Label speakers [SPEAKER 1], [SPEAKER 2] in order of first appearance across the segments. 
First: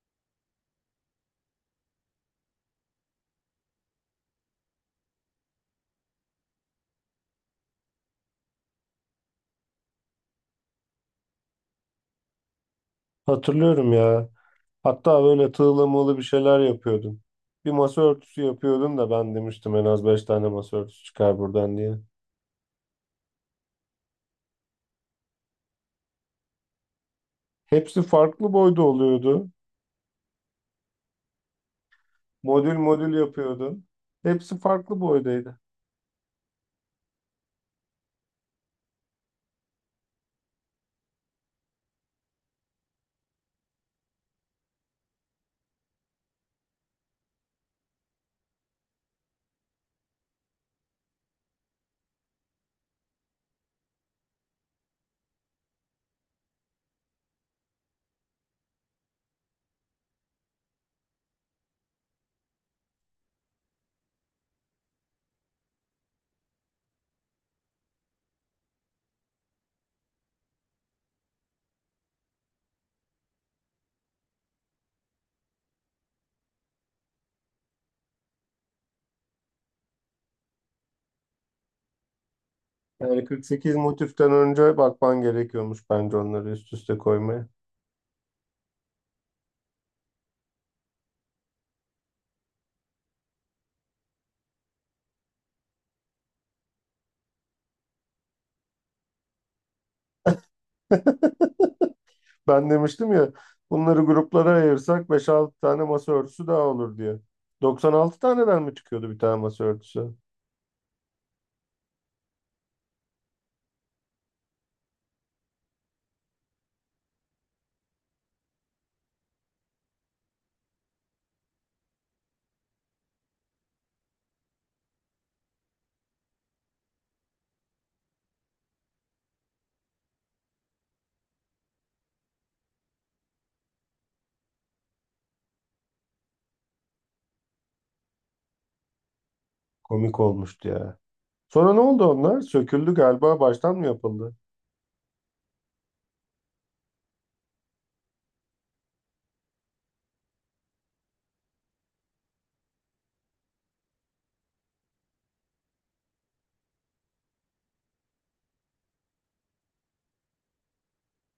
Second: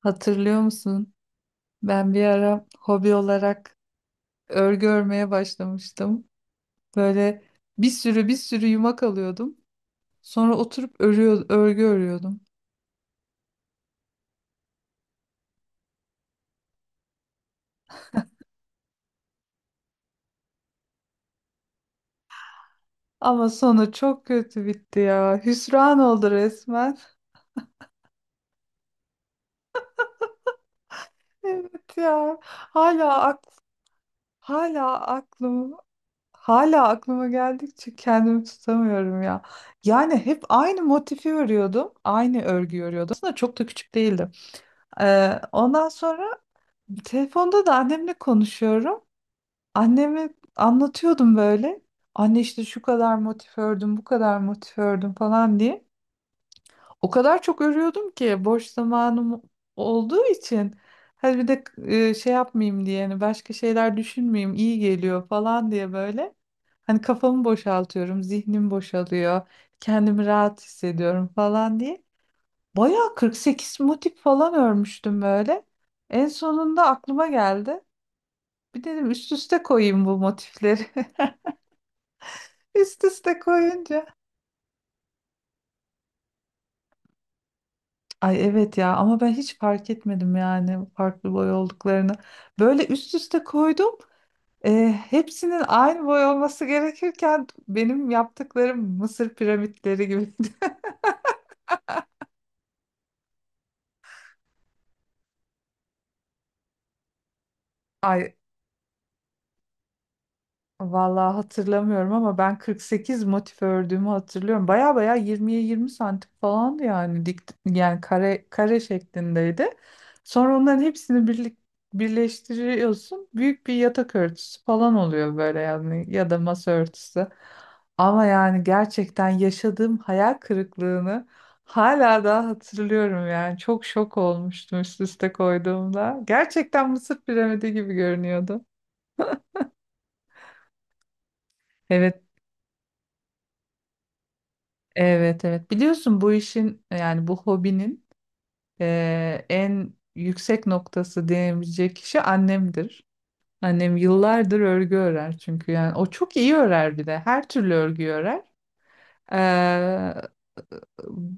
[SPEAKER 1] Hatırlıyor musun? Ben bir ara hobi olarak örgü örmeye başlamıştım. Böyle bir sürü bir sürü yumak alıyordum. Sonra oturup örgü örüyordum.
[SPEAKER 2] Hatırlıyorum ya. Hatta böyle tığla mığla bir şeyler yapıyordum. Bir masa örtüsü yapıyordum da ben demiştim en az 5 tane masa örtüsü çıkar buradan diye.
[SPEAKER 1] Ama sonu çok kötü bitti ya. Hüsran oldu resmen.
[SPEAKER 2] Hepsi farklı boyda oluyordu.
[SPEAKER 1] Evet ya.
[SPEAKER 2] Modül modül yapıyordum. Hepsi farklı
[SPEAKER 1] Hala
[SPEAKER 2] boydaydı.
[SPEAKER 1] aklım hala aklıma geldikçe kendimi tutamıyorum ya. Yani hep aynı motifi örüyordum. Aynı örgü örüyordum. Aslında çok da küçük değildim. Ondan sonra telefonda da annemle konuşuyorum. Anneme anlatıyordum böyle. Anne işte şu kadar motif ördüm, bu kadar motif ördüm falan diye. O kadar çok örüyordum ki boş zamanım olduğu için. Hadi bir de şey yapmayayım diye, hani başka şeyler düşünmeyeyim, iyi geliyor falan diye böyle. Hani kafamı boşaltıyorum, zihnim boşalıyor, kendimi rahat hissediyorum falan diye. Bayağı 48 motif falan örmüştüm böyle. En sonunda aklıma geldi. Bir dedim üst üste koyayım bu motifleri. Üst
[SPEAKER 2] Yani
[SPEAKER 1] üste
[SPEAKER 2] 48
[SPEAKER 1] koyunca.
[SPEAKER 2] motiften önce bakman gerekiyormuş bence onları üst üste koymaya.
[SPEAKER 1] Ay evet ya ama ben hiç fark etmedim yani farklı boy olduklarını. Böyle üst üste koydum. E, hepsinin aynı boy olması gerekirken benim yaptıklarım Mısır piramitleri gibi.
[SPEAKER 2] Ben demiştim ya, bunları gruplara ayırsak beş 6 tane masa örtüsü daha olur diye. 96
[SPEAKER 1] Ay
[SPEAKER 2] taneden mi çıkıyordu bir tane masa örtüsü?
[SPEAKER 1] vallahi hatırlamıyorum ama ben 48 motif ördüğümü hatırlıyorum. Baya baya 20'ye 20 santim falandı yani dik yani kare kare şeklindeydi. Sonra onların hepsini birleştiriyorsun. Büyük bir yatak örtüsü falan oluyor böyle yani ya da masa örtüsü. Ama yani gerçekten yaşadığım hayal kırıklığını hala daha hatırlıyorum yani. Çok şok olmuştum üst üste koyduğumda. Gerçekten Mısır piramidi gibi görünüyordu.
[SPEAKER 2] Komik olmuştu ya. Sonra ne oldu
[SPEAKER 1] Evet,
[SPEAKER 2] onlar? Söküldü galiba, baştan mı yapıldı?
[SPEAKER 1] evet, evet, biliyorsun bu işin yani bu hobinin en yüksek noktası diyebilecek kişi annemdir. Annem yıllardır örgü örer çünkü yani o çok iyi örer bir de her türlü örgü örer. Ee,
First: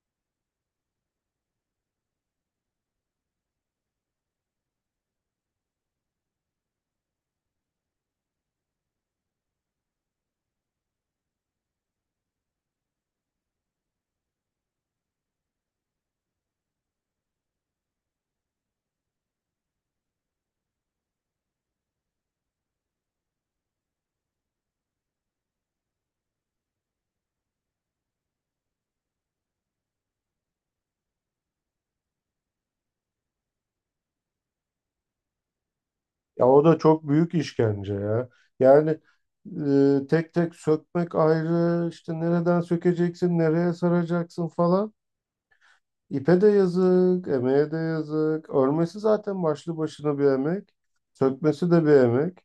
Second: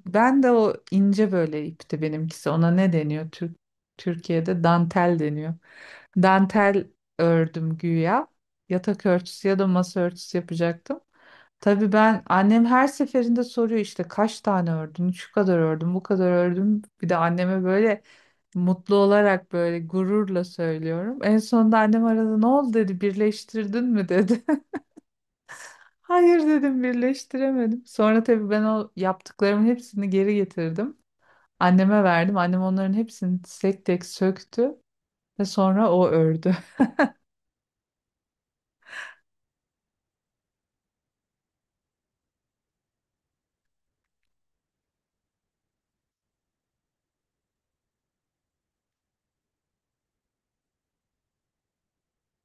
[SPEAKER 1] Ben de o ince böyle ipti benimkisi. Ona ne deniyor? Türkiye'de dantel deniyor. Dantel ördüm güya. Yatak örtüsü ya da masa örtüsü yapacaktım. Tabii ben annem her seferinde soruyor işte kaç tane ördün, şu kadar ördüm, bu kadar ördüm. Bir de anneme böyle mutlu olarak böyle gururla söylüyorum. En sonunda annem aradı ne oldu dedi birleştirdin mi dedi. Hayır dedim birleştiremedim. Sonra tabii ben o yaptıklarımın hepsini geri getirdim. Anneme verdim. Annem onların hepsini tek tek söktü ve sonra o
[SPEAKER 2] Ya
[SPEAKER 1] ördü.
[SPEAKER 2] o da çok büyük işkence ya. Yani tek tek sökmek ayrı, işte nereden sökeceksin, nereye saracaksın falan. İpe de yazık, emeğe de yazık. Örmesi zaten başlı başına bir emek. Sökmesi de bir emek.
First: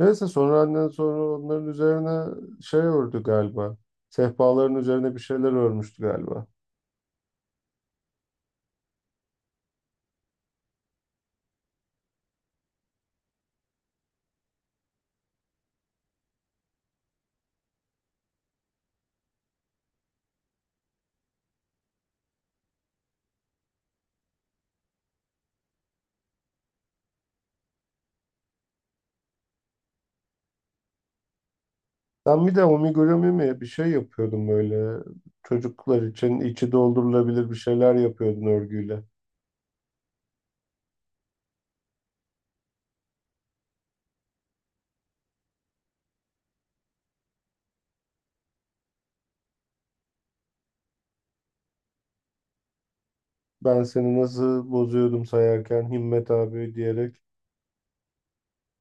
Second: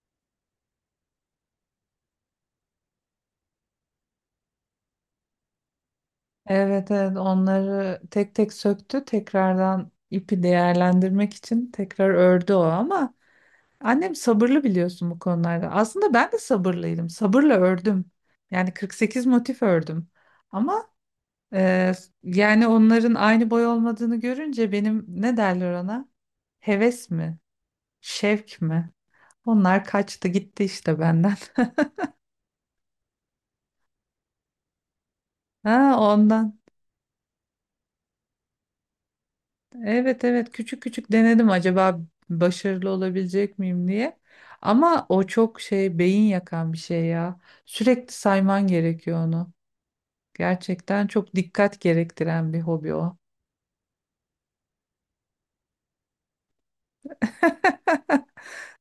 [SPEAKER 2] Neyse, sonra annen sonra onların üzerine şey ördü galiba. Sehpaların üzerine bir şeyler örmüştü galiba.
[SPEAKER 1] Evet, evet, onları tek tek söktü. Tekrardan ipi değerlendirmek için tekrar ördü o ama annem sabırlı biliyorsun bu konularda. Aslında ben de sabırlıydım. Sabırla ördüm. Yani 48 motif ördüm. Ama Ee, yani onların aynı boy olmadığını görünce benim ne derler ona? Heves mi? Şevk mi? Onlar kaçtı gitti işte benden.
[SPEAKER 2] Ben bir de omigurumi mi bir şey yapıyordum böyle.
[SPEAKER 1] Ha
[SPEAKER 2] Çocuklar için
[SPEAKER 1] ondan.
[SPEAKER 2] içi doldurulabilir bir şeyler yapıyordun örgüyle.
[SPEAKER 1] Evet, evet, küçük küçük denedim acaba başarılı olabilecek miyim diye. Ama o çok şey beyin yakan bir şey ya. Sürekli sayman gerekiyor onu. Gerçekten çok dikkat gerektiren bir hobi o.
[SPEAKER 2] Ben seni nasıl bozuyordum sayarken Himmet abi diyerek.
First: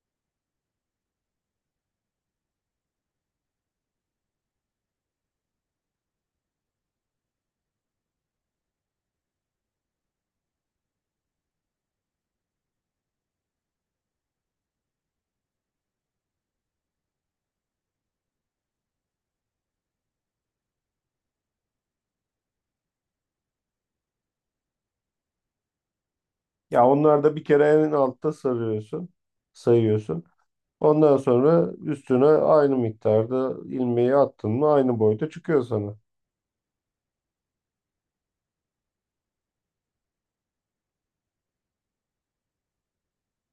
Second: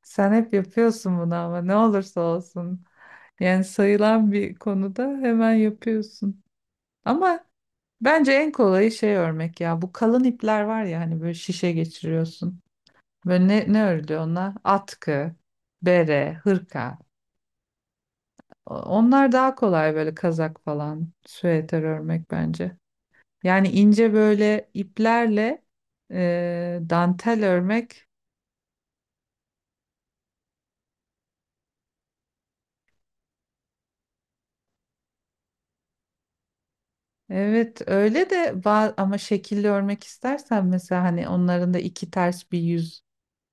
[SPEAKER 1] Sen hep yapıyorsun bunu ama ne olursa olsun. Yani sayılan bir konuda hemen yapıyorsun. Ama bence en kolayı şey örmek ya. Bu kalın ipler var ya hani böyle şişe geçiriyorsun. Böyle ne örülüyor onlar? Atkı, bere, hırka. Onlar daha kolay böyle kazak falan, süeter örmek bence. Yani ince böyle iplerle
[SPEAKER 2] Ya onlar da bir
[SPEAKER 1] dantel
[SPEAKER 2] kere en
[SPEAKER 1] örmek.
[SPEAKER 2] altta sarıyorsun, sayıyorsun. Ondan sonra üstüne aynı miktarda ilmeği attın mı aynı boyda çıkıyor sana.
[SPEAKER 1] Evet öyle de ama şekilli örmek istersen mesela hani onların da iki ters bir yüz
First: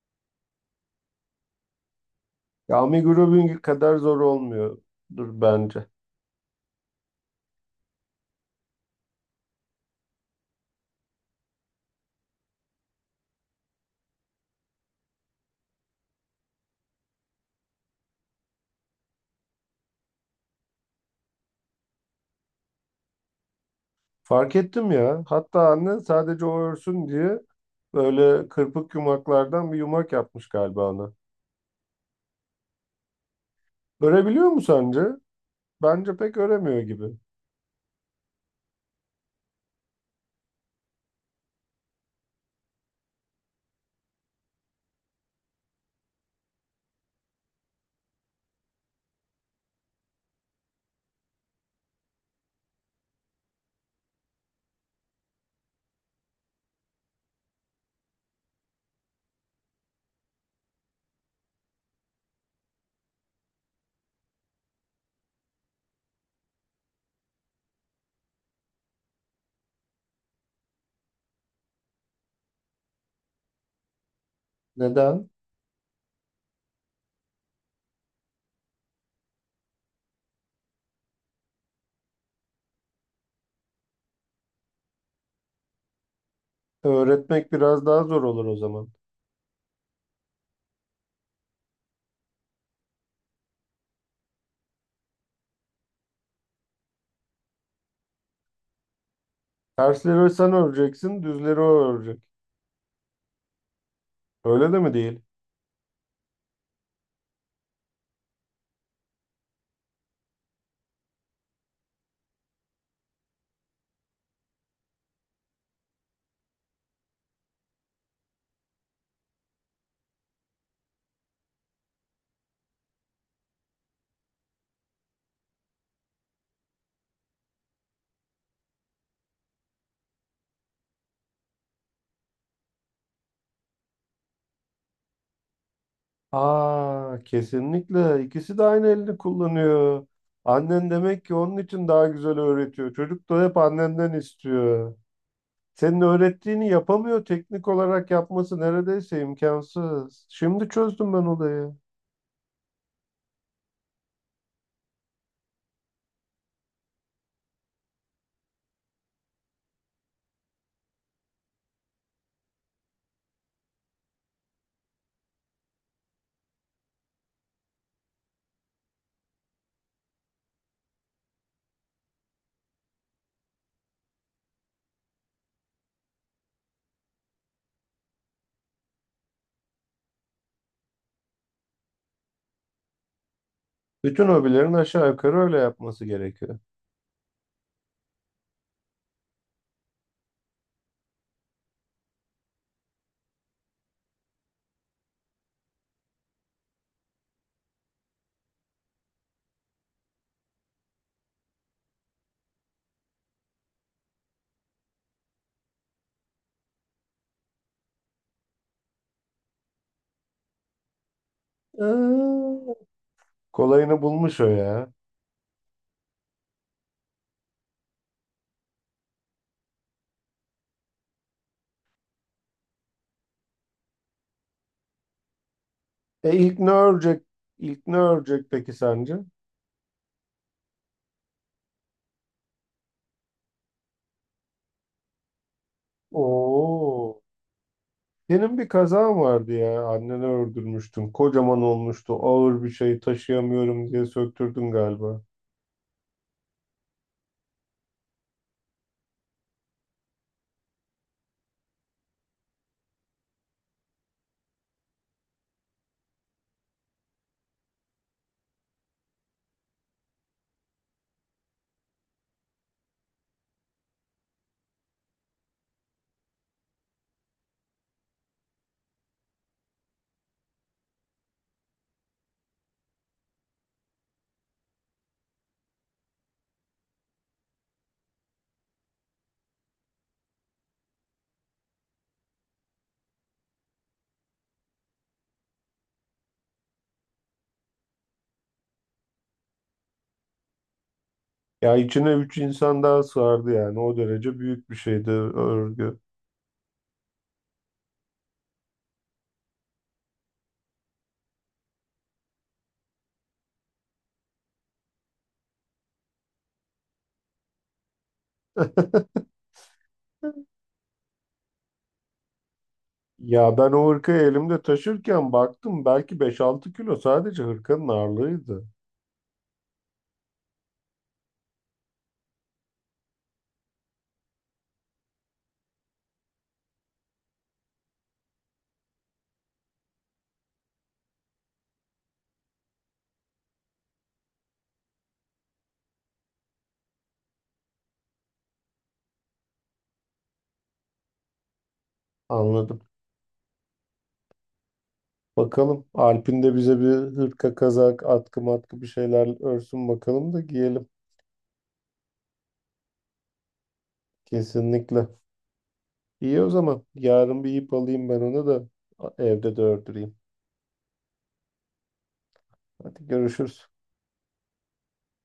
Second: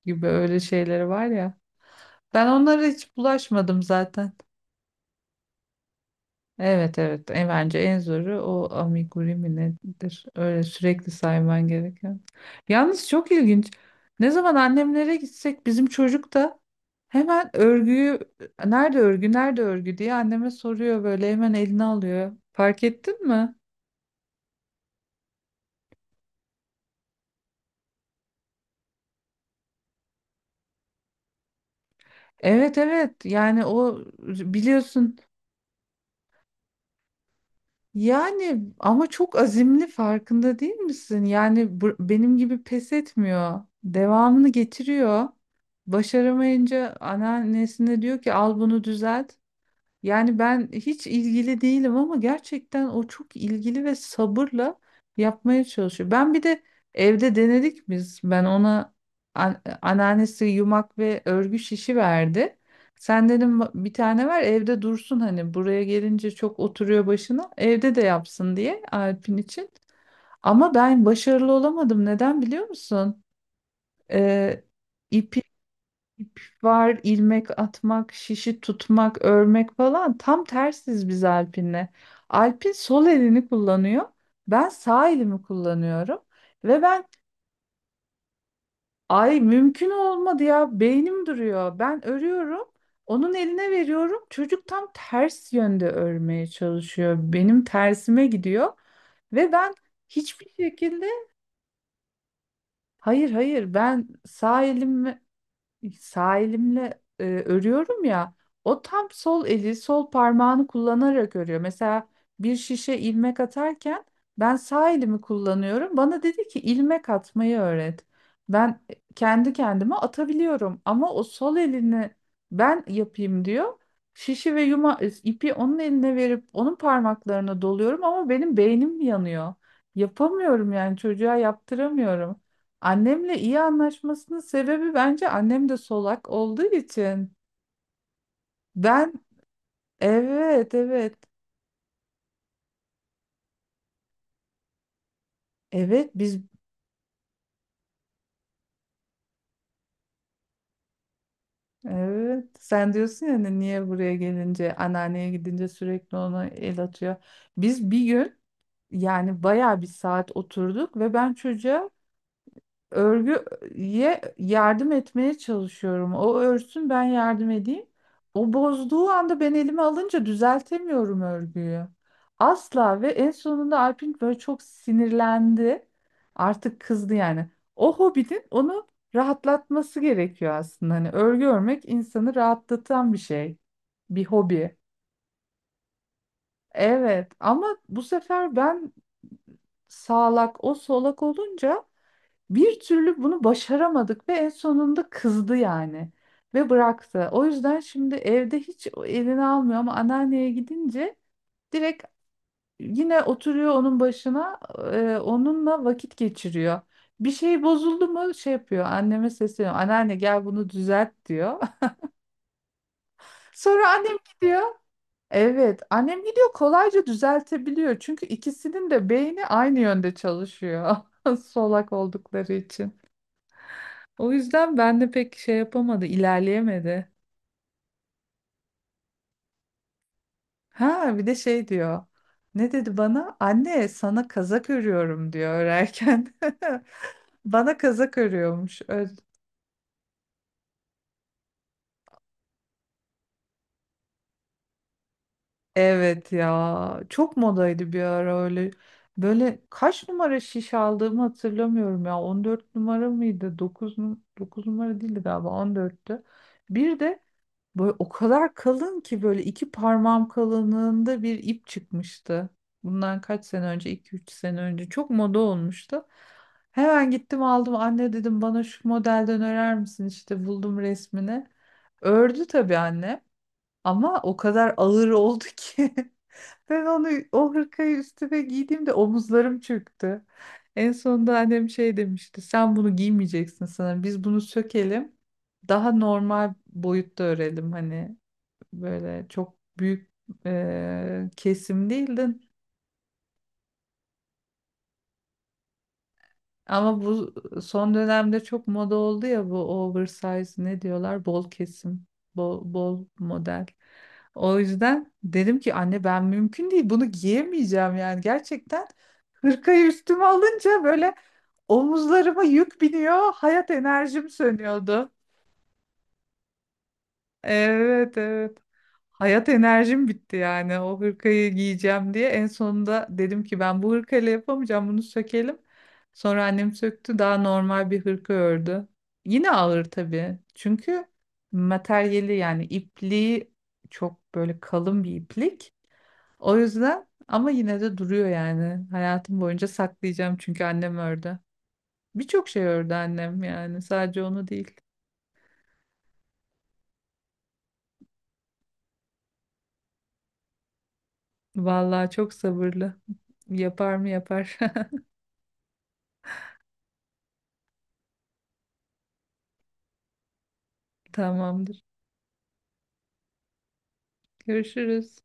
[SPEAKER 1] gibi öyle şeyleri var ya. Ben
[SPEAKER 2] Ya
[SPEAKER 1] onlara hiç
[SPEAKER 2] amigurumi
[SPEAKER 1] bulaşmadım
[SPEAKER 2] kadar zor
[SPEAKER 1] zaten.
[SPEAKER 2] olmuyor bence.
[SPEAKER 1] Evet, evet, bence en zoru o amigurumi mi nedir? Öyle sürekli sayman gereken. Yalnız çok ilginç. Ne zaman annemlere gitsek bizim çocuk da hemen örgüyü nerede örgü nerede örgü diye anneme soruyor böyle hemen eline alıyor. Fark ettin mi?
[SPEAKER 2] Fark ettim ya. Hatta anne sadece o örsün diye böyle kırpık yumaklardan bir yumak yapmış galiba ona.
[SPEAKER 1] Evet, evet, yani o
[SPEAKER 2] Örebiliyor mu sence?
[SPEAKER 1] biliyorsun
[SPEAKER 2] Bence pek öremiyor gibi.
[SPEAKER 1] yani ama çok azimli farkında değil misin? Yani benim gibi pes etmiyor. Devamını getiriyor. Başaramayınca anneannesine diyor ki al bunu düzelt. Yani ben hiç ilgili değilim ama gerçekten o çok ilgili ve sabırla yapmaya çalışıyor. Ben bir de evde denedik biz. Ben ona anneannesi yumak ve örgü şişi verdi. Sen dedim bir tane ver evde dursun hani buraya gelince çok oturuyor başına. Evde de yapsın diye Alp'in için. Ama ben başarılı olamadım. Neden biliyor musun? Ee,
[SPEAKER 2] Neden?
[SPEAKER 1] İp var, ilmek atmak, şişi tutmak, örmek falan. Tam tersiz biz Alpin'le. Alpin sol elini kullanıyor. Ben sağ elimi kullanıyorum. Ve ben
[SPEAKER 2] Öğretmek biraz daha zor olur o zaman.
[SPEAKER 1] ay mümkün olmadı ya beynim duruyor. Ben örüyorum. Onun eline veriyorum. Çocuk tam ters yönde örmeye çalışıyor. Benim tersime gidiyor. Ve ben
[SPEAKER 2] Tersleri sen
[SPEAKER 1] hiçbir şekilde
[SPEAKER 2] öreceksin, düzleri o örecek.
[SPEAKER 1] hayır, hayır, ben sağ
[SPEAKER 2] Öyle de mi değil?
[SPEAKER 1] elim Sağ elimle örüyorum ya o tam sol eli sol parmağını kullanarak örüyor. Mesela bir şişe ilmek atarken ben sağ elimi kullanıyorum. Bana dedi ki ilmek atmayı öğret. Ben kendi kendime atabiliyorum ama o sol elini ben yapayım diyor. Şişi ve ipi onun eline verip onun parmaklarına doluyorum ama benim beynim yanıyor. Yapamıyorum yani çocuğa yaptıramıyorum. Annemle iyi anlaşmasının sebebi bence annem de solak olduğu
[SPEAKER 2] Aa,
[SPEAKER 1] için.
[SPEAKER 2] kesinlikle. İkisi de aynı
[SPEAKER 1] Ben
[SPEAKER 2] elini kullanıyor.
[SPEAKER 1] evet,
[SPEAKER 2] Annen
[SPEAKER 1] evet,
[SPEAKER 2] demek ki onun için daha güzel öğretiyor. Çocuk da hep annenden istiyor. Senin
[SPEAKER 1] evet.
[SPEAKER 2] öğrettiğini yapamıyor. Teknik olarak yapması neredeyse imkansız. Şimdi çözdüm ben olayı.
[SPEAKER 1] Evet, sen diyorsun ya hani niye buraya gelince anneanneye gidince sürekli ona el atıyor. Biz bir gün yani bayağı bir saat oturduk ve ben çocuğa örgüye yardım etmeye çalışıyorum. O örsün ben yardım edeyim. O bozduğu anda ben elime alınca düzeltemiyorum örgüyü. Asla. Ve en sonunda Alpin böyle çok sinirlendi. Artık kızdı yani. O hobinin onu rahatlatması gerekiyor aslında. Hani örgü örmek insanı rahatlatan bir şey. Bir
[SPEAKER 2] Bütün hobilerin
[SPEAKER 1] hobi.
[SPEAKER 2] aşağı yukarı öyle yapması gerekiyor.
[SPEAKER 1] Evet ama bu sefer ben sağlak o solak olunca bir türlü bunu başaramadık ve en sonunda kızdı yani ve bıraktı. O yüzden şimdi evde hiç elini almıyor ama anneanneye gidince direkt yine oturuyor onun başına, onunla vakit geçiriyor. Bir şey bozuldu mu şey yapıyor anneme sesleniyor anneanne gel bunu düzelt diyor.
[SPEAKER 2] Aa,
[SPEAKER 1] Sonra
[SPEAKER 2] kolayını
[SPEAKER 1] annem
[SPEAKER 2] bulmuş o
[SPEAKER 1] gidiyor.
[SPEAKER 2] ya.
[SPEAKER 1] Evet annem gidiyor kolayca düzeltebiliyor çünkü ikisinin de beyni aynı yönde çalışıyor solak oldukları için. O yüzden ben de pek şey yapamadı,
[SPEAKER 2] E ilk ne
[SPEAKER 1] ilerleyemedi.
[SPEAKER 2] örecek? İlk ne örecek peki sence?
[SPEAKER 1] Ha bir de şey diyor. Ne dedi bana? Anne sana kazak örüyorum diyor örerken.
[SPEAKER 2] Oo.
[SPEAKER 1] Bana kazak
[SPEAKER 2] Senin bir
[SPEAKER 1] örüyormuş.
[SPEAKER 2] kazan vardı ya. Anneni öldürmüştün. Kocaman olmuştu. Ağır bir şey taşıyamıyorum diye söktürdün galiba.
[SPEAKER 1] Evet ya. Çok modaydı bir ara öyle. Böyle kaç numara şiş aldığımı hatırlamıyorum ya. 14 numara mıydı? Dokuz numara değildi galiba 14'tü. Bir de böyle o kadar kalın ki böyle iki parmağım kalınlığında bir ip çıkmıştı. Bundan kaç sene önce, iki üç sene önce çok moda olmuştu. Hemen gittim aldım anne dedim bana şu modelden örer misin işte buldum resmini. Ördü tabii anne ama o kadar ağır oldu ki ben onu o hırkayı üstüme giydiğimde omuzlarım çöktü. En sonunda annem şey demişti sen bunu giymeyeceksin sana biz bunu sökelim daha normal boyutta örelim hani böyle çok büyük
[SPEAKER 2] Ya
[SPEAKER 1] kesim
[SPEAKER 2] içine üç
[SPEAKER 1] değildin.
[SPEAKER 2] insan daha sığardı yani. O derece büyük bir şeydi örgü.
[SPEAKER 1] Ama bu son dönemde çok moda oldu ya bu oversize ne diyorlar? Bol kesim, bol model. O yüzden dedim ki anne ben mümkün değil bunu giyemeyeceğim yani gerçekten hırkayı üstüme alınca böyle omuzlarıma yük biniyor
[SPEAKER 2] Ya
[SPEAKER 1] hayat
[SPEAKER 2] ben o hırkayı
[SPEAKER 1] enerjim
[SPEAKER 2] elimde
[SPEAKER 1] sönüyordu.
[SPEAKER 2] taşırken baktım belki 5-6 kilo sadece hırkanın
[SPEAKER 1] Evet, evet.
[SPEAKER 2] ağırlığıydı.
[SPEAKER 1] Hayat enerjim bitti yani o hırkayı giyeceğim diye. En sonunda dedim ki ben bu hırkayla yapamayacağım bunu sökelim. Sonra annem söktü daha normal bir hırka ördü. Yine ağır tabii. Çünkü materyali yani ipliği çok böyle kalın bir iplik. O yüzden ama yine de duruyor yani. Hayatım boyunca saklayacağım çünkü annem ördü. Birçok şey
[SPEAKER 2] Anladım.
[SPEAKER 1] ördü annem yani sadece onu değil.
[SPEAKER 2] Bakalım Alp'in de bize bir hırka, kazak, atkı matkı bir şeyler örsün bakalım da giyelim.
[SPEAKER 1] Vallahi çok sabırlı. Yapar mı yapar.
[SPEAKER 2] Kesinlikle. İyi o zaman. Yarın bir ip alayım ben onu da evde de ördüreyim.
[SPEAKER 1] Tamamdır.
[SPEAKER 2] Hadi görüşürüz.
[SPEAKER 1] Görüşürüz.